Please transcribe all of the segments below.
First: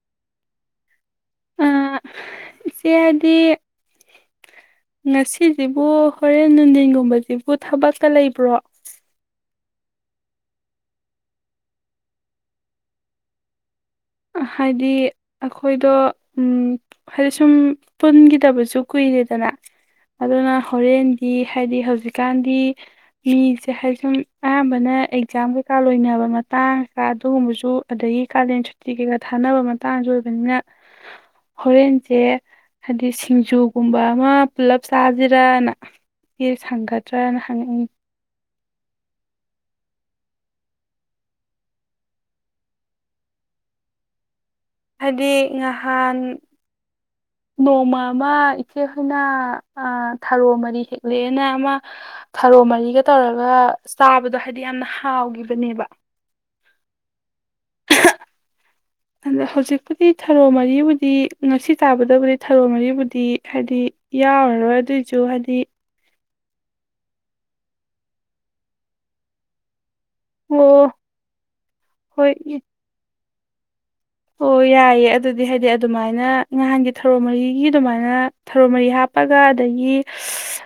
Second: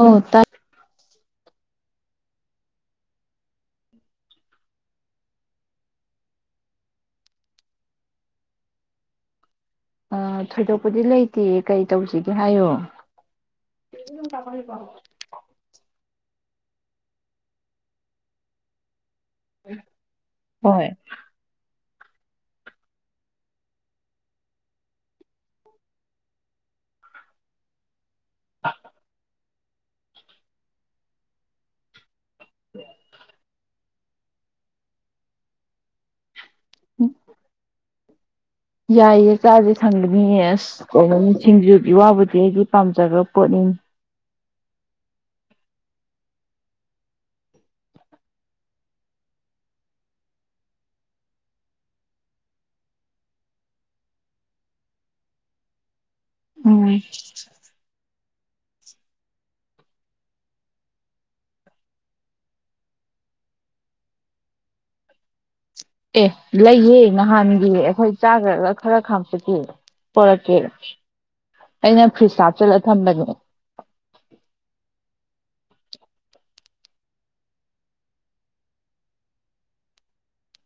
ꯑꯣ ꯇꯥꯏ ꯏꯆꯦ ꯍꯥꯏꯗꯤ ꯉꯁꯤꯁꯤꯕꯨ ꯍꯣꯔꯦꯟ ꯅꯨꯡꯙꯤꯟꯒꯨꯝꯕꯁꯤꯕꯨ ꯊꯕꯛꯇ ꯂꯩꯕ꯭ꯔꯣ ꯊꯣꯏꯗꯣꯛꯄꯨꯗꯤ ꯂꯩꯇꯦ ꯀꯩ ꯇꯧꯁꯤꯒꯦ ꯍꯥꯏꯌꯣ ꯍꯥꯏꯗꯤ ꯑꯩꯈꯣꯏꯗꯣ ꯎꯝ ꯍꯥꯏꯗꯤ ꯁꯨꯝ ꯄꯨꯟꯈꯤꯗꯕꯁꯨ ꯀꯨꯏꯔꯦ ꯑꯗꯨꯅ ꯍꯣꯏ ꯍꯣꯔꯦꯟꯗꯤ ꯍꯥꯏꯗꯤ ꯍꯧꯖꯤꯛ ꯍꯧꯖꯤꯛꯀꯥꯟꯗꯤ ꯃꯤꯁꯦ ꯍꯥꯏ ꯁꯨꯝ ꯑꯌꯥꯝꯕꯅ ꯑꯦꯛꯖꯥꯝ ꯀꯩꯀꯥ ꯂꯣꯏꯅꯕ ꯃꯇꯥꯡ ꯀ ꯑꯗꯨꯒꯨꯝꯕꯁꯨ ꯑꯗꯒꯤ ꯀꯥꯂꯦꯟꯠ ꯀꯩꯀꯥ ꯊꯥꯅꯕ ꯃꯇꯥꯡꯁꯨ ꯑꯣꯏꯕꯅꯤꯅ ꯍꯣꯔꯦꯟꯁꯦ ꯍꯥꯏꯗꯤ ꯁꯤꯡꯖꯨ ꯀꯨꯝꯕ ꯑꯃ ꯄꯨꯜꯂꯞ ꯁꯥꯁꯤꯔꯅ ꯌꯦ ꯁꯪꯒꯗ꯭ꯔꯅ ꯍꯪꯉꯛꯏ ꯌꯥꯏꯌꯦ ꯆꯥꯥꯁꯦ ꯁꯪꯒꯅꯤꯌꯦ ꯑꯁ꯭ ꯀꯩꯅꯣ ꯁꯤꯡꯖꯨꯒꯤ ꯋꯥꯕꯨꯗꯤ ꯑꯩꯗꯤ ꯄꯥꯝꯖꯕ ꯄꯣꯠꯅꯤꯅꯤ ꯍꯥꯏꯗꯤ ꯉꯍꯥꯟ ꯅꯣꯡꯃ ꯑꯃ ꯏꯆꯦꯍꯣꯏꯅ ꯊꯥꯔꯣ ꯃꯔꯤ ꯍꯦꯛꯂꯛꯑꯦꯅ ꯑꯃ ꯊꯔꯣ ꯃꯔꯤꯒ ꯇꯧꯔꯒ ꯆꯥꯕꯗꯣ ꯍꯥꯏꯕꯗꯤ ꯌꯥꯝꯅ ꯍꯥꯎꯈꯤꯕꯅꯦꯕ ꯎꯝ ꯑꯗꯣ ꯍꯧꯖꯤꯛꯄꯨꯗꯤ ꯊꯔꯣ ꯃꯔꯤꯕꯨꯗꯤ ꯉꯁꯤ ꯇꯥꯕꯗꯕꯨꯗꯤ ꯊꯔꯣ ꯃꯔꯤꯕꯨꯗꯤ ꯍꯥꯏꯗꯤ ꯌꯥꯎꯔꯔꯣꯏ ꯑꯗꯨꯏꯁꯨ ꯍꯥꯏꯗꯤ ꯑꯦ ꯂꯩꯌꯦꯦ ꯅꯍꯥꯟꯒꯤ ꯑꯩꯈꯣꯏ ꯆꯥꯈ꯭ꯔꯒ ꯈꯔ ꯈꯥꯝꯆꯀꯦꯕ ꯄꯣꯔꯛꯀꯦ ꯑꯣ ꯑꯩꯅ ꯍꯣꯏ ꯐ꯭ꯔꯤꯁꯞ ꯏ ꯆꯠꯂ ꯊꯝꯕꯅꯦ ꯑꯣ ꯌꯥꯏꯑꯦ ꯑꯗꯨꯗꯤ ꯍꯥꯏꯗꯤ ꯑꯗꯨꯃꯥꯏꯅ ꯅꯍꯥꯟꯒꯤ ꯊꯔꯣ ꯃꯔꯤꯒꯤ ꯑꯗꯨꯃꯥꯏꯅ ꯊꯔꯣ ꯃꯔꯤ ꯍꯥꯞꯄꯒ ꯑꯗꯒꯤ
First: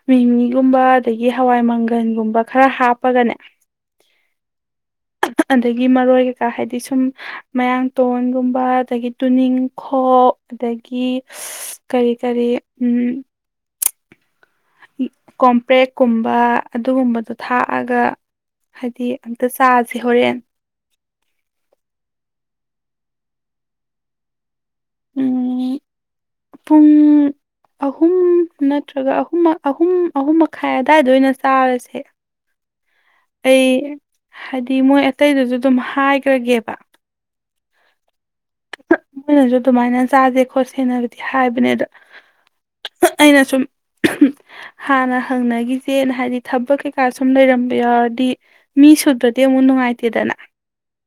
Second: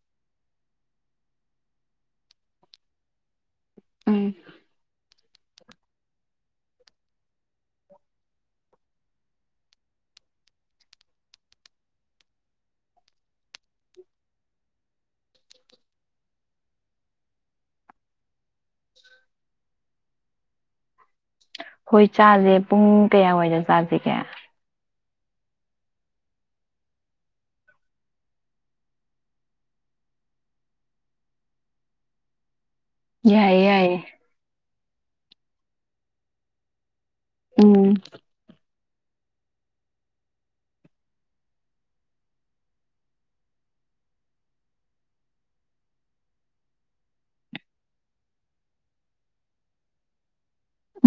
ꯃꯤꯃꯤꯒꯨꯝꯕ ꯑꯗꯒꯤ ꯍꯋꯥꯏ ꯃꯪꯒꯟꯒꯨꯝꯕ ꯈꯔ ꯍꯥꯞꯄꯒꯅꯦ ꯎꯝ ꯑꯗꯒꯤ ꯃꯔꯣꯏ ꯀꯩꯀꯥ ꯍꯥꯏꯕꯗꯤ ꯁꯨꯝ ꯃꯌꯥꯡ ꯇꯣꯟꯒꯨꯝꯕ ꯑꯗꯒꯤ ꯇꯨꯅꯤꯡ ꯈꯣꯛ ꯑꯗꯒꯤ ꯀꯔꯤ ꯀꯔꯤ ꯀꯣꯝꯄ꯭ꯔꯦꯛꯀꯨꯝꯕ ꯑꯗꯨꯒꯨꯝꯕꯗꯣ ꯊꯥꯛꯑꯒ ꯍꯥꯏꯗꯤ ꯑꯝꯇ ꯆꯥꯁꯦ ꯍꯣꯔꯦꯟ ꯍꯣꯏ ꯆꯥꯁꯦ ꯄꯨꯡ ꯀꯌꯥꯋꯥꯏꯗ ꯆꯥꯁꯤꯒꯦ ꯄꯨꯡ ꯑꯍꯨꯝ ꯅꯠꯇ꯭ꯔꯒ ꯑꯍꯨꯝ ꯑꯍꯨꯝ ꯑꯍꯨꯝ ꯃꯈꯥꯏ ꯑꯋꯥꯏꯗ ꯑꯣꯏꯅ ꯆꯥꯔꯁꯦ ꯌꯥꯏ ꯌꯥꯏꯌꯦ ꯑꯩ ꯍꯥꯏꯗꯤ ꯃꯣꯏ ꯑꯇꯩꯗꯨꯁꯨ ꯑꯗꯨꯝ ꯍꯥꯏꯈ꯭ꯔꯒꯦꯕ ꯎꯝ ꯃꯣꯏꯅꯁꯨ ꯑꯗꯨꯃꯥꯏꯅ ꯆꯥꯁꯦ ꯈꯣꯠꯁꯦꯅꯕꯨꯗꯤ ꯍꯥꯏꯕꯅꯦ ꯑꯗ ꯑꯩꯅ ꯁꯨꯝ ꯍꯥꯟꯅ ꯍꯪꯅꯈꯤꯁꯦꯅ ꯍꯥꯏꯗꯤ ꯊꯕꯛ ꯀꯩꯀꯥ ꯁꯨꯝ ꯂꯩꯔꯝꯕ ꯌꯥꯎꯔꯗꯤ ꯃꯤ ꯁꯨꯗ꯭ꯔꯗꯤ ꯑꯃꯨꯛ ꯅꯨꯡꯉꯥꯏꯇꯦꯗꯅ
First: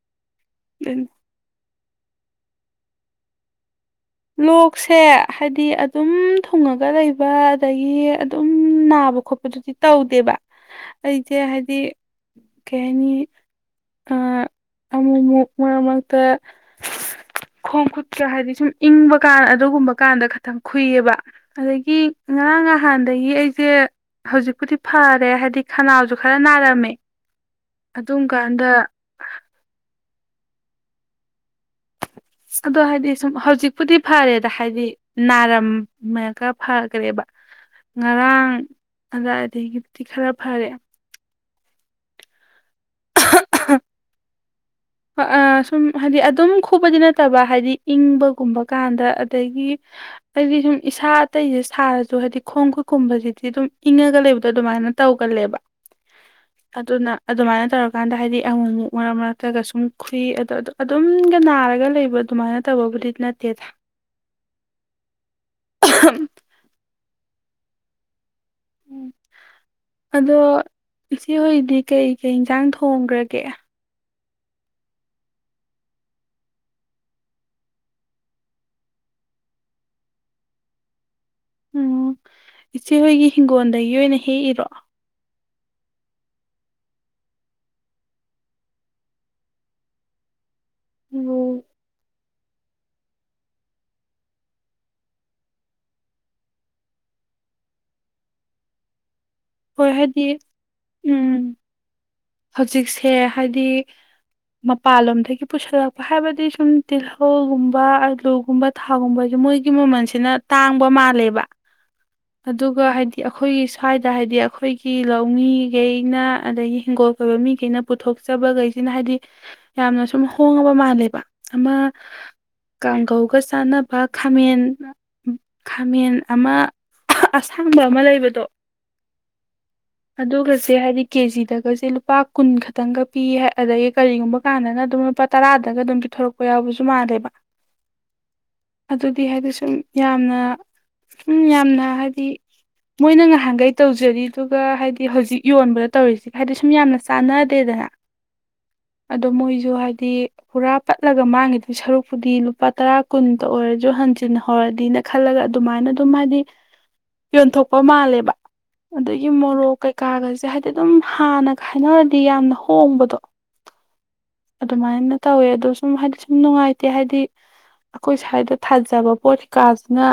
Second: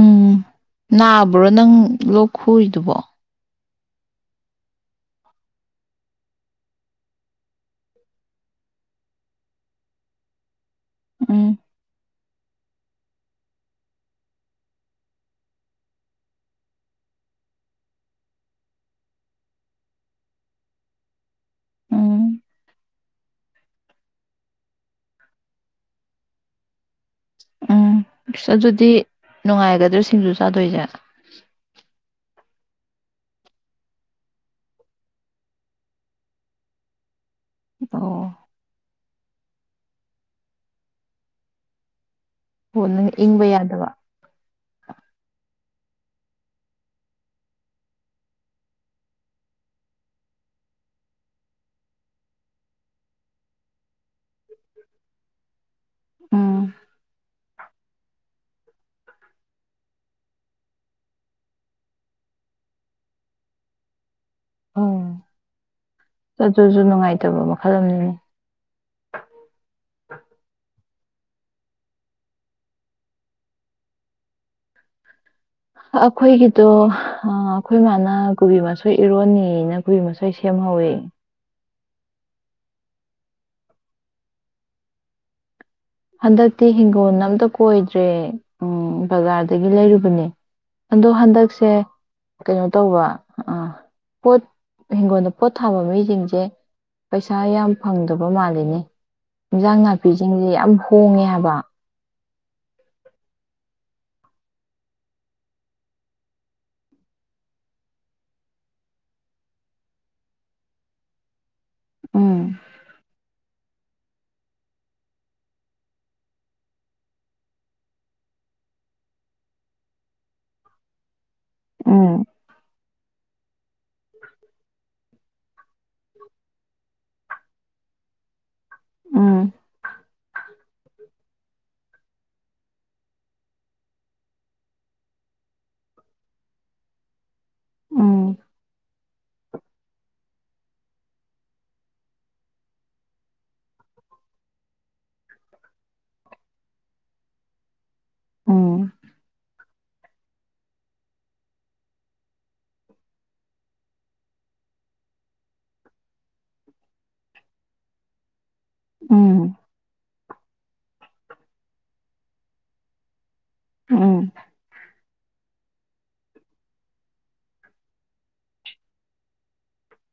ꯎꯝ ꯅꯥꯕ꯭ꯔꯣ ꯅꯪ ꯂꯣꯛ ꯈꯨꯔꯤꯗꯨꯕꯣ ꯂꯣꯛꯁꯦ ꯍꯥꯏꯗꯤ ꯑꯗꯨꯝ ꯊꯨꯡꯉꯒ ꯂꯩꯕ ꯑꯗꯒꯤ ꯑꯗꯨꯝ ꯅꯥꯕ ꯈꯣꯠꯄꯗꯨꯗꯤ ꯇꯧꯗꯦꯕ ꯑꯩꯁꯦ ꯎꯝ ꯍꯥꯏꯗꯤ ꯀꯩ ꯍꯥꯏꯅꯤ ꯑꯃꯨꯛ ꯑꯃꯨꯛ ꯃꯔꯛ ꯃꯔꯛꯇ ꯈꯣꯡ ꯈꯨꯠꯠꯇ ꯍꯥꯏꯗꯤ ꯁꯨꯝ ꯏꯪꯕ ꯀꯥꯟ ꯑꯗꯨꯒꯨꯝꯕ ꯀꯥꯟꯗ ꯈꯈꯤꯇꯪ ꯈꯨꯨꯏꯌꯦꯕ ꯑꯗꯒꯤ ꯎꯝ ꯉꯔꯥꯡ ꯅꯍꯥꯟꯗꯒꯤ ꯑꯩ ꯁꯦ ꯍꯧꯖꯤꯛꯄꯨꯗꯤ ꯐꯔꯦ ꯍꯥꯏꯕꯗꯤ ꯈꯅꯥꯎꯁꯨ ꯈꯔ ꯅꯥꯔꯝꯃꯦ ꯎꯝ ꯑꯗꯨꯝ ꯀꯥꯟꯗ ꯑꯗꯨꯗꯤ ꯅꯨꯡꯉꯥꯏꯒꯗ꯭ꯔ ꯁꯤꯡꯁꯨ ꯆꯥꯗꯣꯏꯁꯦ ꯑꯗꯣ ꯍꯥꯏꯗꯤ ꯁꯨꯝ ꯍꯧꯖꯤꯛꯄꯨꯗꯤ ꯐꯔꯦꯗ ꯍꯥꯏꯗꯤ ꯅꯥꯔꯝꯃꯀ ꯐꯈ꯭ꯔꯦꯕ ꯑꯣ ꯉꯔꯥꯡ ꯑꯂ ꯑꯗꯒꯤꯕꯨꯗꯤ ꯈꯔ ꯐꯔꯦ ꯍꯣ ꯅꯪ ꯏꯪꯕ ꯌꯥꯗꯕ ꯁꯨꯝ ꯍꯥꯏꯗꯤ ꯑꯗꯨꯝ ꯈꯨꯕꯗꯤ ꯅꯠꯇꯕ ꯍꯥꯏꯗꯤ ꯏꯪꯕꯒꯨꯝꯕ ꯀꯥꯟꯗ ꯑꯗꯒꯤ ꯑꯩꯗꯤ ꯁꯨꯝ ꯏꯁꯥ ꯑꯇꯩꯁꯦ ꯁꯥꯔꯁꯨ ꯍꯥꯏꯗꯤ ꯈꯣꯡ ꯈꯨꯠꯀꯨꯝꯕꯁꯤꯗꯤ ꯑꯗꯨꯝ ꯏꯪꯉꯒ ꯂꯩꯕꯗꯣ ꯑꯗꯨꯃꯥꯏꯅ ꯇꯧꯒꯜꯂꯦꯕ ꯑꯗꯨꯅ ꯑꯗꯨꯃꯥꯏꯅ ꯇꯧꯔꯀꯥꯟꯗ ꯍꯥꯏꯗꯤ ꯔꯒ ꯑꯗꯨꯝ ꯈꯨꯨꯏ ꯑꯗꯣ ꯑꯗꯨꯝꯒ ꯅꯥꯔꯒ ꯂꯩꯕ ꯑꯗꯨꯃꯥꯏꯅ ꯇꯧꯕꯕꯨꯗꯤ ꯅꯠꯇꯦꯗ ꯑꯣ ꯆꯖꯣꯁꯨꯨ ꯅꯨꯡꯉꯥꯏꯇ ꯇꯕ ꯃꯈꯜ ꯑꯃꯅꯤ ꯎꯝ ꯑꯗꯣ ꯏꯆꯦꯍꯣꯏꯗꯤ ꯀꯩꯀꯩ ꯏꯟꯁꯥꯡ ꯊꯣꯡꯈ꯭ꯔꯒꯦ ꯑꯩꯈꯣꯏꯒꯤꯗꯣ ꯑꯩꯈꯣꯏ ꯃꯥꯅ ꯀꯣꯕꯤ ꯃꯁꯣꯏ ꯏꯔꯣꯟꯅꯤꯅ ꯀꯣꯕꯤ ꯃꯁꯣꯏ ꯁꯦꯝꯍꯧꯋ ꯎꯝ ꯏꯆꯦꯍꯣꯏꯒꯤ ꯏꯤꯡꯒꯣꯜꯗꯒꯤ ꯑꯣꯏꯅ ꯍꯦꯛꯏꯔꯣ ꯍꯟꯗꯛꯇꯤ ꯍꯤꯡꯒꯣꯜ ꯑꯝꯇ ꯀꯣꯏꯗ꯭ꯔꯦ ꯎꯝ ꯕꯖꯥꯔꯗꯒꯤ ꯂꯩꯔꯨꯕꯅꯦ ꯑꯗꯣ ꯎꯝ ꯍꯟꯗꯛꯁꯦ ꯀꯩꯅꯣ ꯇꯧꯕ ꯑ ꯄꯣꯠ ꯍꯤꯡꯒꯣꯜꯗ ꯄꯣꯠ ꯊꯥꯕ ꯃꯤꯁꯤꯡꯁꯦ ꯄꯩꯁꯥ ꯌꯥꯝ ꯐꯪꯗꯕ ꯃꯥꯜꯂꯤꯅꯤ ꯏꯟꯖꯥꯡ ꯍꯣꯏ ꯍꯥꯏꯗꯤ ꯅꯥꯄꯤꯁꯤꯡꯁꯦ ꯌꯥꯝ ꯎꯝ ꯇꯣꯡꯉꯦꯕ ꯍꯧꯖꯤꯛꯁꯦ ꯍꯥꯏꯗꯤ ꯃꯄꯥꯟꯂꯣꯝꯗꯒꯤ ꯄꯨꯁꯜꯂꯛꯄ ꯍꯥꯏꯕꯗꯤ ꯁꯨꯝ ꯇꯤꯜꯍꯧꯒꯨꯝꯕ ꯑꯂꯨꯒꯨꯝꯕ ꯊꯥꯒꯨꯝꯕꯁꯦ ꯃꯣꯏꯒꯤ ꯃꯃꯜꯁꯤꯅ ꯇꯥꯡꯕ ꯃꯥꯜꯂꯦꯕ ꯎꯝ ꯑꯗꯨꯒ ꯍꯥꯏꯗꯤ ꯑꯩꯈꯣꯏꯒꯤ ꯁ꯭ꯋꯥꯏꯗ ꯍꯥꯏꯗꯤ ꯑꯩꯈꯣꯏꯒꯤ ꯂꯧꯃꯤꯈꯩꯅ ꯑꯗꯒꯤ ꯍꯤꯡꯒꯣꯜ ꯀꯣꯏꯕ ꯃꯤꯈꯩꯅ ꯄꯨꯊꯣꯛꯆꯕꯈꯩꯁꯤꯅ ꯍꯥꯏꯗꯤ ꯌꯥꯝꯅ ꯁꯨꯝ ꯍꯣꯡꯉꯕ ꯃꯥꯜꯂꯦꯕ ꯑꯃꯃ ꯎꯝ ꯀꯥꯡꯒꯧꯒ ꯁꯥꯟꯅꯕ ꯈꯥꯃꯦꯟ ꯈꯥꯃꯦꯟ ꯑꯃ ꯑꯁꯥꯡꯕ ꯑꯃ ꯂꯩꯕꯗꯣ ꯎꯝ ꯑꯗꯨꯒꯁꯦ ꯍꯥꯏꯗꯤ ꯀꯦꯖꯤꯗꯒꯁꯦ ꯂꯨꯄꯥ ꯀꯨꯟ ꯈꯛꯇꯪꯒ ꯄꯤ ꯑꯗꯒꯤ ꯀꯔꯤꯒꯨꯝꯕ ꯀꯥꯟꯗꯅ ꯑꯗꯨꯝ ꯂꯨꯄꯥ ꯇꯔꯥꯗꯒ ꯑꯗꯨꯝ ꯄꯤꯊꯣꯔꯛꯄ ꯌꯥꯎꯕꯁꯨ ꯃꯥꯜꯂꯦꯕ ꯎꯝ ꯑꯗꯨꯗꯤ ꯍꯥꯏꯗꯤ ꯁꯨꯝ ꯌꯥꯝꯅ ꯁꯨꯝ ꯌꯥꯝꯅ ꯍꯥꯏꯗꯤ ꯃꯣꯏꯅ ꯉꯍꯥꯟꯈꯩ ꯇꯧꯖꯔꯤ ꯑꯗꯨ ꯑꯗꯨꯒ ꯍꯥꯏꯗꯤ ꯍꯧꯖꯤꯛ ꯌꯣꯟꯕꯗ ꯇꯧꯔꯤꯁꯤꯒ ꯍꯥꯏꯗꯤ ꯁꯨꯝ ꯌꯥꯝꯅ ꯆꯥꯟꯅꯗꯦꯗꯅ ꯎꯝ ꯑꯗꯣ ꯃꯣꯏꯁꯨ ꯍꯥꯏꯦ ꯍꯥꯏꯗꯤ ꯄꯨꯔꯥ ꯄꯠꯂꯒ ꯃꯥꯡꯉꯤꯗꯨꯒꯤ ꯁꯔꯨꯛꯄꯨꯗꯤ ꯂꯨꯄꯥ ꯇꯔꯥ ꯀꯨꯟꯇ ꯑꯣꯏꯔꯁꯨ ꯍꯟꯖꯤꯟ ꯍꯧꯧꯔꯗꯤꯅ ꯈꯜꯂꯒ ꯑꯗꯨꯃꯥꯏꯅ ꯑꯗꯨꯝ ꯍꯥꯏꯗꯤ ꯌꯣꯟꯊꯣꯛꯄ ꯃꯥꯜꯂꯦꯕ ꯎꯝ ꯄꯣꯛ ꯀꯩꯀꯥꯒꯁꯦ ꯍꯥꯏꯗꯤ ꯑꯗꯨꯝ ꯍꯥꯟꯅꯒ ꯍꯥꯏꯅꯔꯗꯤ ꯌꯥꯝꯅ ꯍꯣꯡꯕꯗꯣ ꯎꯝ ꯑꯗꯨꯃꯥꯏꯅ ꯇꯧꯋꯦ ꯑꯗꯨ ꯁꯨꯝ ꯍꯥꯏꯗꯤ ꯁꯨꯝ ꯅꯨꯡꯉꯥꯏꯇꯦ ꯍꯥꯏꯗꯤ ꯑꯩꯈꯣꯏ ꯁ꯭ꯋꯥꯏꯗ ꯊꯥꯖꯕ ꯄꯣꯠ ꯀꯩꯀꯥꯁꯤꯅ